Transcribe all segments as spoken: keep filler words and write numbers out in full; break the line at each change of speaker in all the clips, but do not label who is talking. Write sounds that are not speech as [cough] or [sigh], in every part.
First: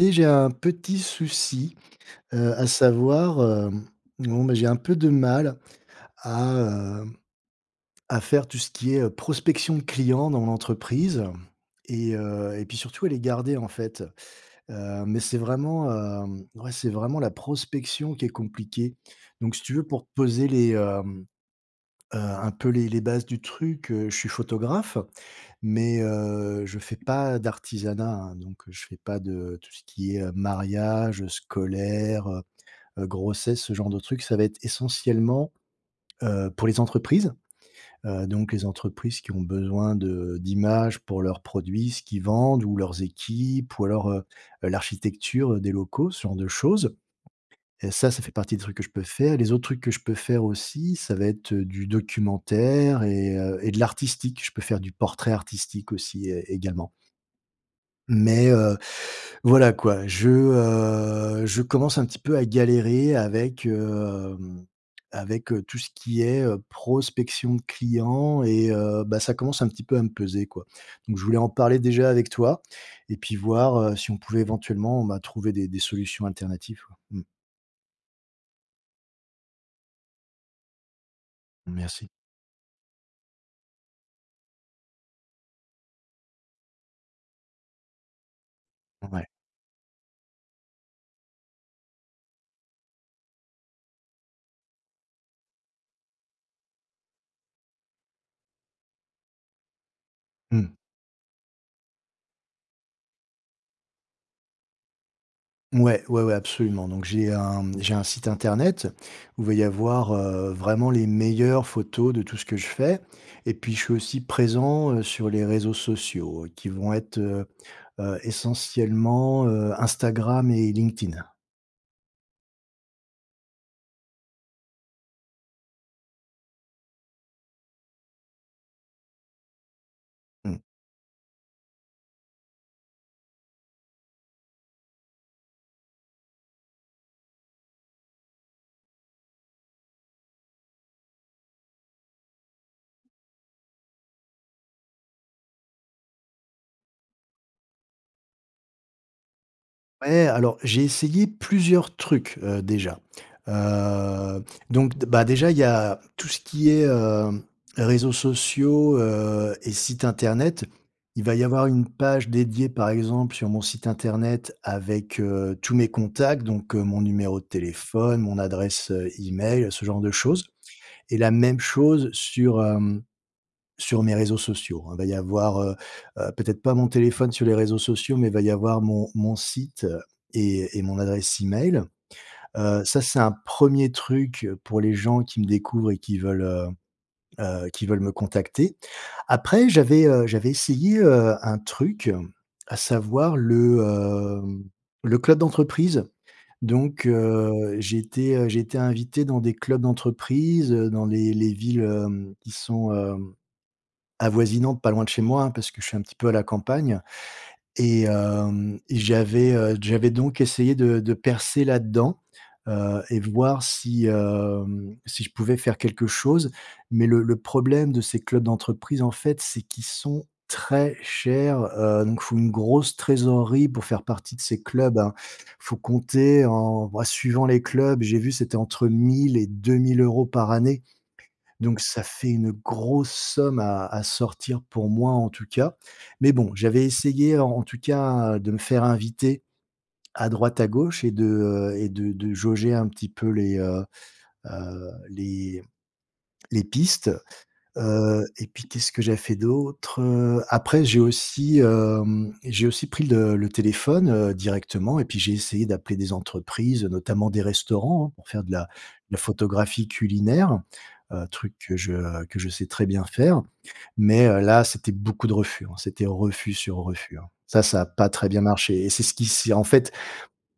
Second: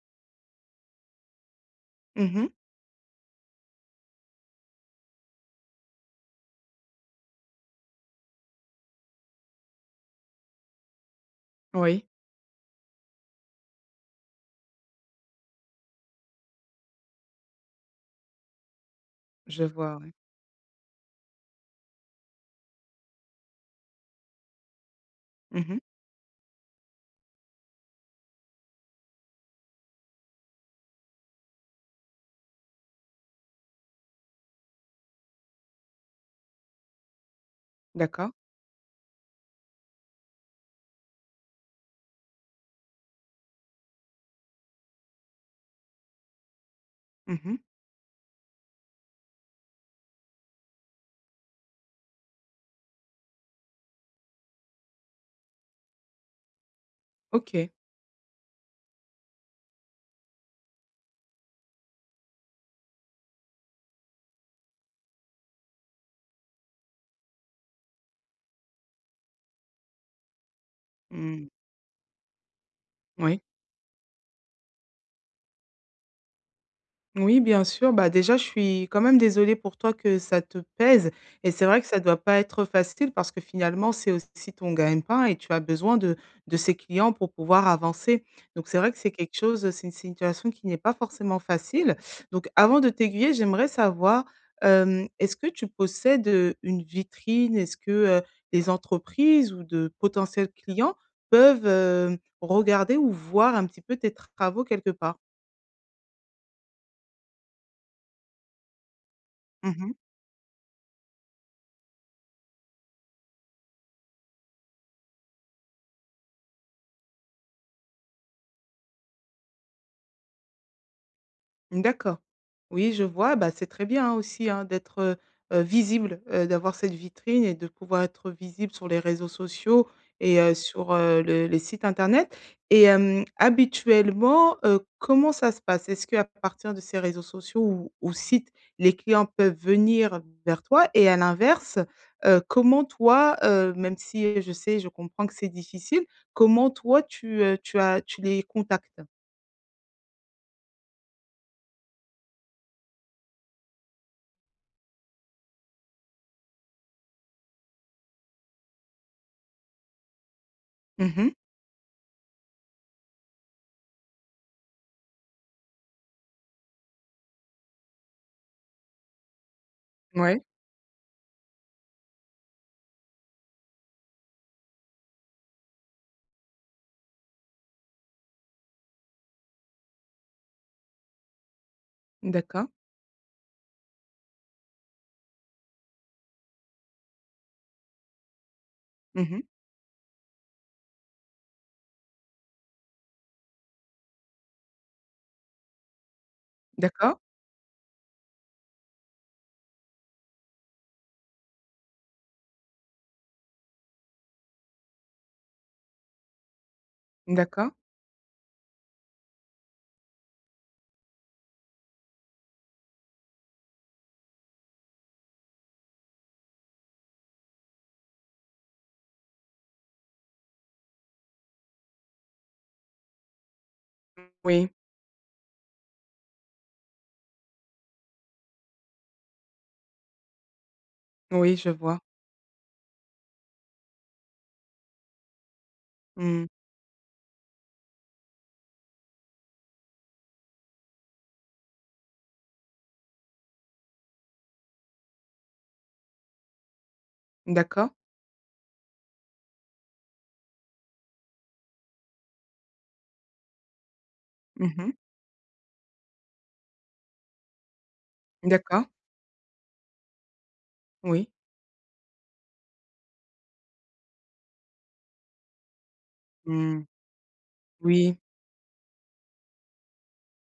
Et j'ai un petit souci,
Mmh mh.
heu, à savoir, hem, bon, bah, j'ai un peu de mal à heu, à faire tout ce qui est prospection de clients dans l'entreprise.
Oui.
Et heu et puis surtout à les garder, en fait, heu, mais, c'est vraiment, heu, ouais, c'est vraiment la prospection qui est compliquée. Donc, si
Je
tu veux
vois,
pour te
oui.
poser les hem, heu, un peu les les bases du truc, heu, je suis photographe
Mmh mh.
mais, heu, je fais pas d'artisanat, hein, donc je fais pas de tout ce qui est mariage, scolaire, heu, heu, grossesse, ce genre de trucs. Ça va être, essentiellement, heu, pour les entreprises. Heu,
D’accord.
donc, les entreprises qui ont besoin de d'images pour leurs produits, ce qu'ils vendent ou leurs équipes ou alors, heu, l'architecture des locaux, ce genre de choses.
Mmh mh.
Et ça, ça fait partie des trucs que je peux faire. Les autres trucs que je peux faire aussi, ça va être, heu, du documentaire et heu, de l'artistique. Je peux faire du portrait artistique, aussi, é également
OK.
mais, heu, voilà quoi, je, heu, je commence un petit peu à galérer avec, hem, avec, heu, tout ce qui est, heu, prospection de clients et heu, bah, ça commence un petit peu à me peser, quoi. Donc, je voulais en
Mmh.
parler déjà avec toi. Et puis,
Oui.
voir, heu, si on pouvait éventuellement, bah, trouver des des solutions alternatives, quoi. Mmh.
Moui, bien sûr. Bah, déjà, je suis, quand même, désolée pour toi que ça te pèse. Et c'est vrai que ça
Merci.
doit pas être facile, parce que, finalement, c'est aussi ton gagne pain et tu as besoin de de ces clients pour pouvoir avancer. Donc, c'est vrai que c'est
Ouais.
quelque chose c'est une situation qui n'est pas forcément facile. Donc avant de t'aiguiller, j'aimerais savoir, hem, est-ce que tu possèdes, heu, une vitrine? Est-ce que, heu, les entreprises ou de potentiels
Mmh.
clients peuvent, hem, regarder ou voir un petit peu tes travaux quelque part?
Mouais, ouais, ouais, absolument! Donc, j'ai un mmh, j'ai un site internet, où il va y
Mmh mh.
avoir, heu, vraiment les meilleures photos de tout ce que je fais. Et puis, je suis aussi présent, heu, sur les réseaux sociaux, qui vont être, heu, heu, essentiellement, heu, Instagram et LinkedIn.
Mmh, d'accord. Oui, je vois, bah, c'est très bien, hein, aussi, hein d'être, heu, heu, visible, heu, d'avoir cette vitrine et de pouvoir être visible sur les réseaux sociaux et heu,
Mmh.
sur, heu, le les sites internet. Et hem, habituellement, heu, comment ça se passe? Est-ce qu'à partir de ces réseaux sociaux ou ou sites, les clients peuvent venir vers toi et à l'inverse, heu, comment toi, heu, même si, je sais, je comprends que c'est difficile, comment toi tu, heu, tu as tu les contactes?
Ouais, alors j'ai essayé plusieurs trucs, heu, déjà, heu, donc d bah, déjà, il y a tout ce qui est, heu, réseaux sociaux, heu, et sites internet.
Mmh
Il
mh.
va y avoir une page dédiée, par exemple, sur mon site internet, avec, heu, tous mes contacts, donc, heu, mon numéro de téléphone, mon adresse, heu, email, ce genre de
Mouais.
choses, et la même chose sur, hem, sur mes réseaux sociaux, hein. Il va y avoir, heu, heu, peut-être pas mon téléphone sur les réseaux sociaux, mais il va y avoir mon mon site, et et mon adresse email,
D'accord.
heu, ça, c'est un premier truc, pour les gens qui me découvrent et qui veulent, heu, heu, qui veulent me contacter.
Mmh mh.
Après, j'avais, heu, j'avais essayé, heu, un truc, à savoir le, hem, le club d'entreprise, donc,
D'accord.
heu, j'ai été j'ai été invité dans des clubs d'entreprise, heu, dans les les, villes, hem, qui sont, heu, avoisinantes, pas loin de chez moi, hein, parce que je suis un petit peu à la campagne
Mmh d'accord.
et, hem, et j'avais, heu, j'avais donc essayé de de percer là-dedans, heu, et voir si, hem, si je pouvais faire quelque chose, mais le le problème de ces clubs d'entreprise en fait, c'est qu'ils sont très chers, heu, donc faut une grosse trésorerie pour faire partie de ces
Oui.
clubs, hein. Faut compter en bah, suivant les clubs, j'ai vu, c'était entre mille et deux mille euros par année,
Oui, je
donc
vois.
ça fait une grosse somme à à sortir, pour moi en tout cas, mais
Mmh.
bon j'avais essayé, en en tout cas, de me faire inviter à droite, à gauche et de, heu, et de de jauger un petit peu les, heu, heu, les les pistes,
D'accord.
heu, et puis qu'est-ce que j'avais fait d'autres, heu? Après, j'ai aussi, hem, j'ai aussi pris le le téléphone, heu,
Mmh mh.
directement et puis, j'ai essayé d'appeler des entreprises, notamment des restaurants, hein pour faire de la de
D'accord.
la photographie culinaire, heu,
Oui.
truc que je que je sais très bien faire, mais, heu, là, c'était beaucoup de refus, hein. C'était refus sur
Mmh.
refus, hein. Ça, ça a pas
Oui.
très bien marché et c'est ce qui s'y en fait,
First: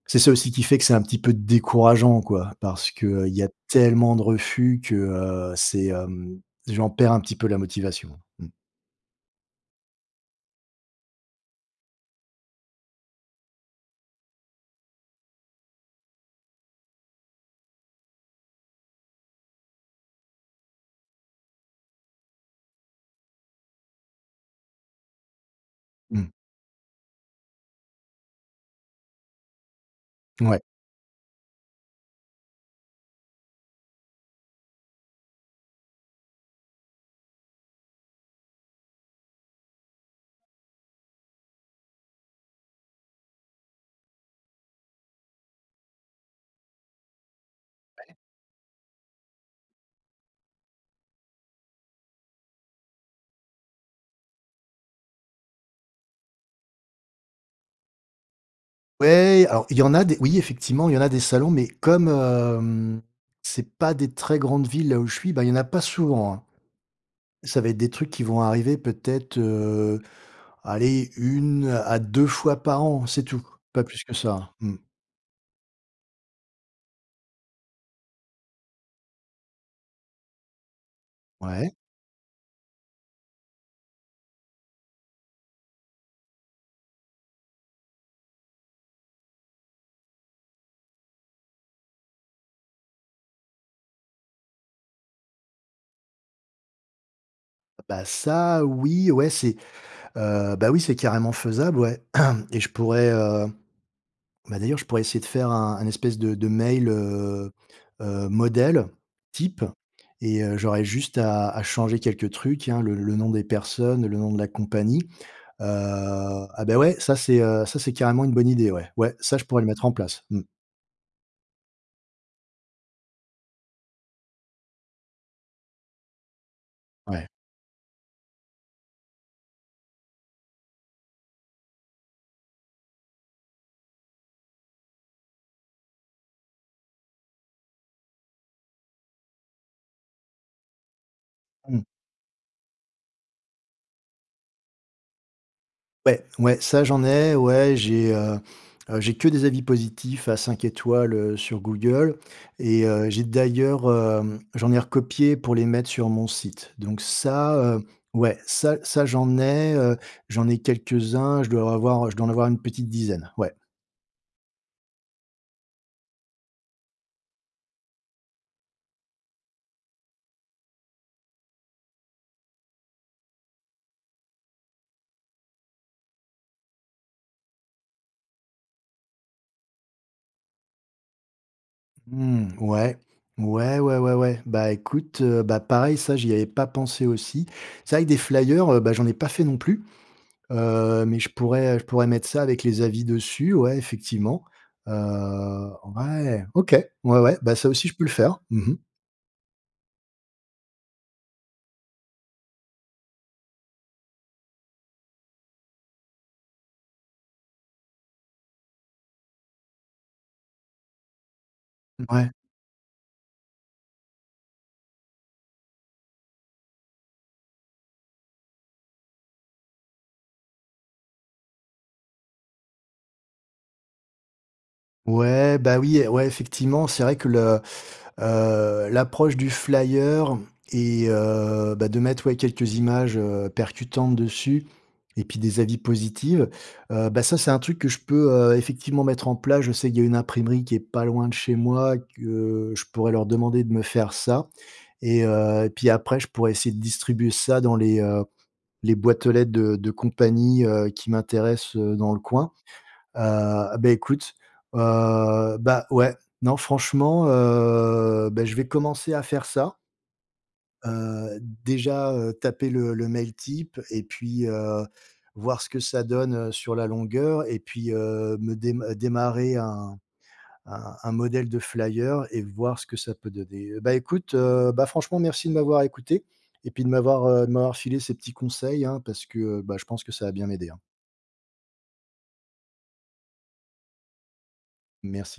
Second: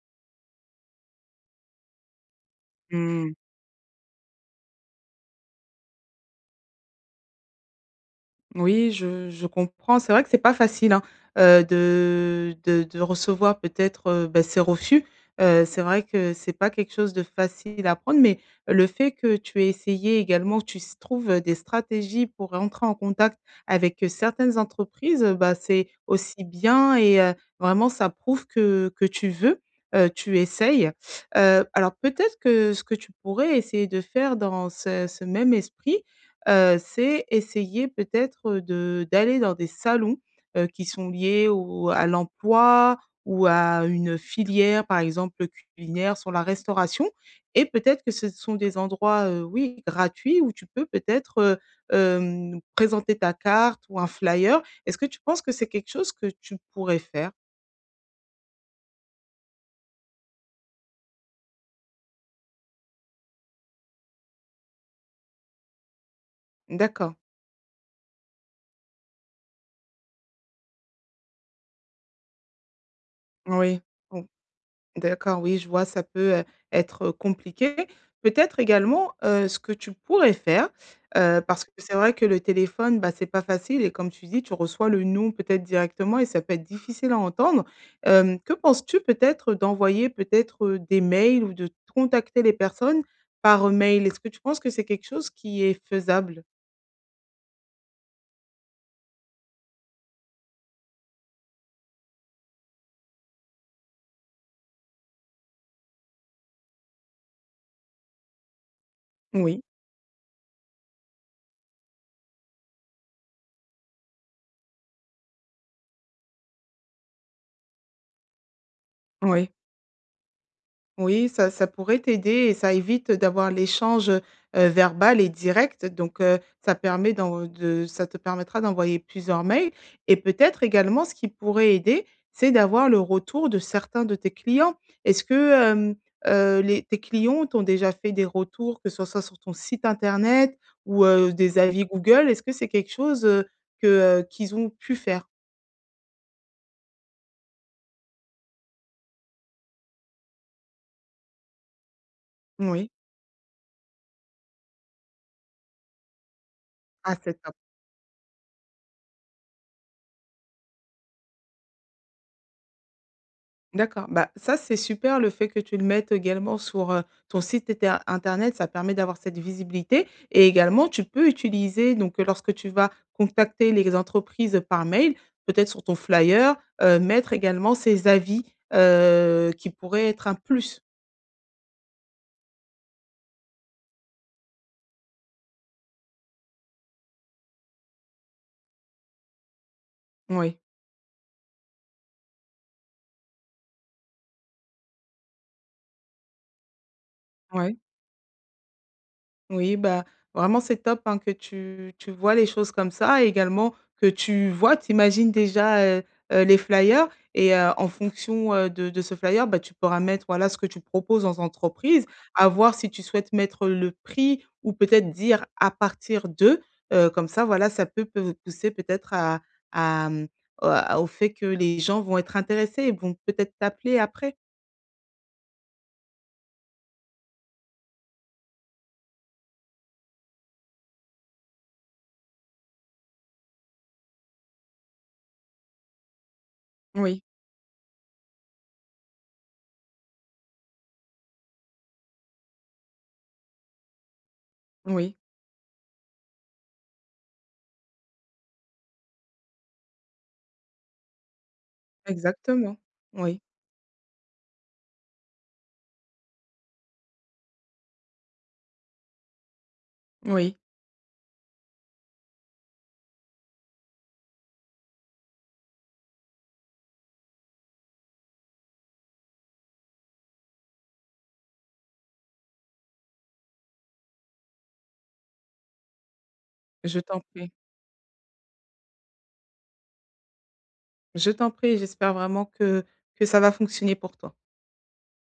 c'est ça aussi qui fait que, c'est un petit peu décourageant quoi. Parce que, heu, il
Mmh.
y a tellement de refus que, heu, c'est, hem, j'en perds un petit peu la motivation. Mmh.
Moui, je je comprends, c'est vrai que c'est pas facile, hein, heu, de de de recevoir peut-être, heu, bah, ces refus, heu, c'est vrai que c'est pas quelque chose de facile à prendre, mais le fait que tu aies essayé également, tu s trouves des stratégies pour rentrer en contact avec, heu, certaines entreprises, heu, bah c'est
Mmh.
aussi bien et heu, vraiment ça prouve que que tu veux, heu tu
Mouais.
essayes, heu, alors peut-être que, ce que tu pourrais essayer de faire, dans ce ce même esprit, heu, c'est essayer peut-être, heu, de d'aller dans des salons, heu, qui sont liés au à l'emploi ou à une filière par exemple, heu, culinaire, sur la restauration et peut-être que
Ouais.
ce sont des endroits, heu, oui, gratuits, où tu peux peut-être, heu, hem, présenter ta carte ou un flyer. Est-ce que tu penses que c'est quelque chose que tu pourrais faire?
Ouais, alors il y en a des oui effectivement, il y en a des salons, mais comme, hem, c'est pas des très grandes villes, là où je suis, bah, il y en a pas souvent, hein.
D'accord.
Ça va être des trucs qui vont arriver peut-être, heu, allez, une à deux fois par an, c'est tout,
Oui,
pas plus que
ou
ça, mmh.
d'accord, oui, je vois ça peut, heu, être, heu, compliqué. Peut-être, également, heu, ce que tu pourrais faire, heu, parce que
Ouais?
c'est vrai que le téléphone, bah, c'est pas facile et comme tu dis, tu reçois le «Non» peut-être directement et ça peut être difficile à entendre, hem, que penses-tu peut-être d'envoyer peut-être, heu, des mails ou de de contacter les personnes par mail? Est-ce que tu penses que c'est quelque chose qui est faisable?
Bah ça, oui, ouais, c'est heu, bah, oui, c'est carrément faisable, ouais [clears throat] et je pourrais, heu, bah d'ailleurs, je pourrais essayer de faire un un espèce de de mail, heu, heu, modèle
Moui.
type et heu, j'aurais juste à à changer quelques trucs, hein, le le nom des personnes, le nom de la compagnie, heu, ah bah ouais, ça, c'est, heu, ça, c'est carrément une bonne idée, ouais! Ouais, ça, je
Oui.
pourrais le mettre en place, mmh.
Oui, ça ça pourrait t'aider et ça évite d'avoir l'échange, heu, heu, verbal et direct donc, heu, ça permet
Ouais.
dans de ça te permettra d'envoyer plusieurs mails et peut-être également ce qui pourrait aider, c'est d'avoir le retour de certains de tes clients. Est-ce que, hem, heu, les tes clients t'ont déjà fait des retours, que ce soit sur ton site internet ou, heu, des
Mmh.
avis Google, est-ce que c'est quelque chose, heu, que, heu, qu'ils ont pu faire?
Ouais, ouais. Ça j'en ai. Ouais, j'ai, heu heu, j'ai que des avis positifs à cinq étoiles, heu, sur Google
Mmh
et
oui.
heu, j'ai d'ailleurs, hem, j'en ai recopié pour les mettre sur mon site. Donc,
Ah, c'est top!
ça, heu, ouais, ça ça j'en ai, heu, j'en ai quelques-uns. Je dois avoir je dois en avoir une petite dizaine. Ouais.
D'accord. Bah, ça c'est super, le fait, que tu le mettes également sur, heu, ton site eter internet. Ça permet d'avoir cette visibilité et également, tu peux utiliser donc, heu, lorsque tu vas contacter les entreprises par mail, peut-être sur ton flyer, heu, mettre également ces avis, heu, qui pourraient être un plus.
Mmh. Ouais. Ouais, ouais, ouais, ouais. Bah, écoute, heu, bah, pareil, ça, j'y avais pas pensé aussi. C'est vrai que des flyers, heu, bah, j'en ai pas fait non plus,
Oui.
heu, mais je pourrais, heu, je pourrais mettre ça avec les avis dessus. Ouais, effectivement. Heu, ouais! OK. Ouais, ouais, bah, ça
Ouais.
aussi je peux le faire. Mmh mh.
Oui, bah, vraiment c'est top, hein, que tu tu voies les choses comme ça, également que tu voies, tu imagines déjà, heu heu, les flyer et heu, en fonction, heu, de de ce flyer, bah, tu pourras mettre, voilà, ce que tu proposes aux entreprises.
Ouais.
À voir, si tu souhaites, mettre le prix ou peut-être dire à partir de heu, comme ça, voilà, ça peut peut pousser peut-être, à à hem, a au fait que les gens vont être intéressés et vont peut-être t'appeler après.
Ouais, bah, oui, ouais effectivement c'est vrai que le heu, l'approche du flyer et heu, bah, de mettre, ouais, quelques images, heu, percutantes dessus et puis des avis positives, heu,
Oui.
bah, ça c'est un truc que je peux, heu, effectivement mettre en place. Je sais qu'il y a une imprimerie qui est pas loin de chez moi, que je pourrais leur demander de me faire ça
Oui.
et heu, puis après, je pourrais essayer de distribuer ça dans les, heu, les boîtes aux lettres de de compagnies, heu, qui m'intéressent, heu, dans le coin,
Exactement,
heu,
oui.
heu, bah écoute, heu, bah, ouais. Non franchement, heu, bah je vais commencer à faire ça.
Oui.
Heu, déjà, heu, taper, le le mail type et puis, heu, voir ce que ça donne, heu, sur la longueur et puis, heu, me dé démarrer un un un modèle de flyer et voir ce que ça peut donner. Bah écoute, heu, bah, franchement merci de m'avoir écouté et puis de
Je t'en
m'avoir, heu,
prie.
de m'avoir filé ces petits conseils hein parce que, bah, je pense que ça va bien m'aider hein.
Je t'en prie. J'espère vraiment que que ça va fonctionner pour toi.
Merci.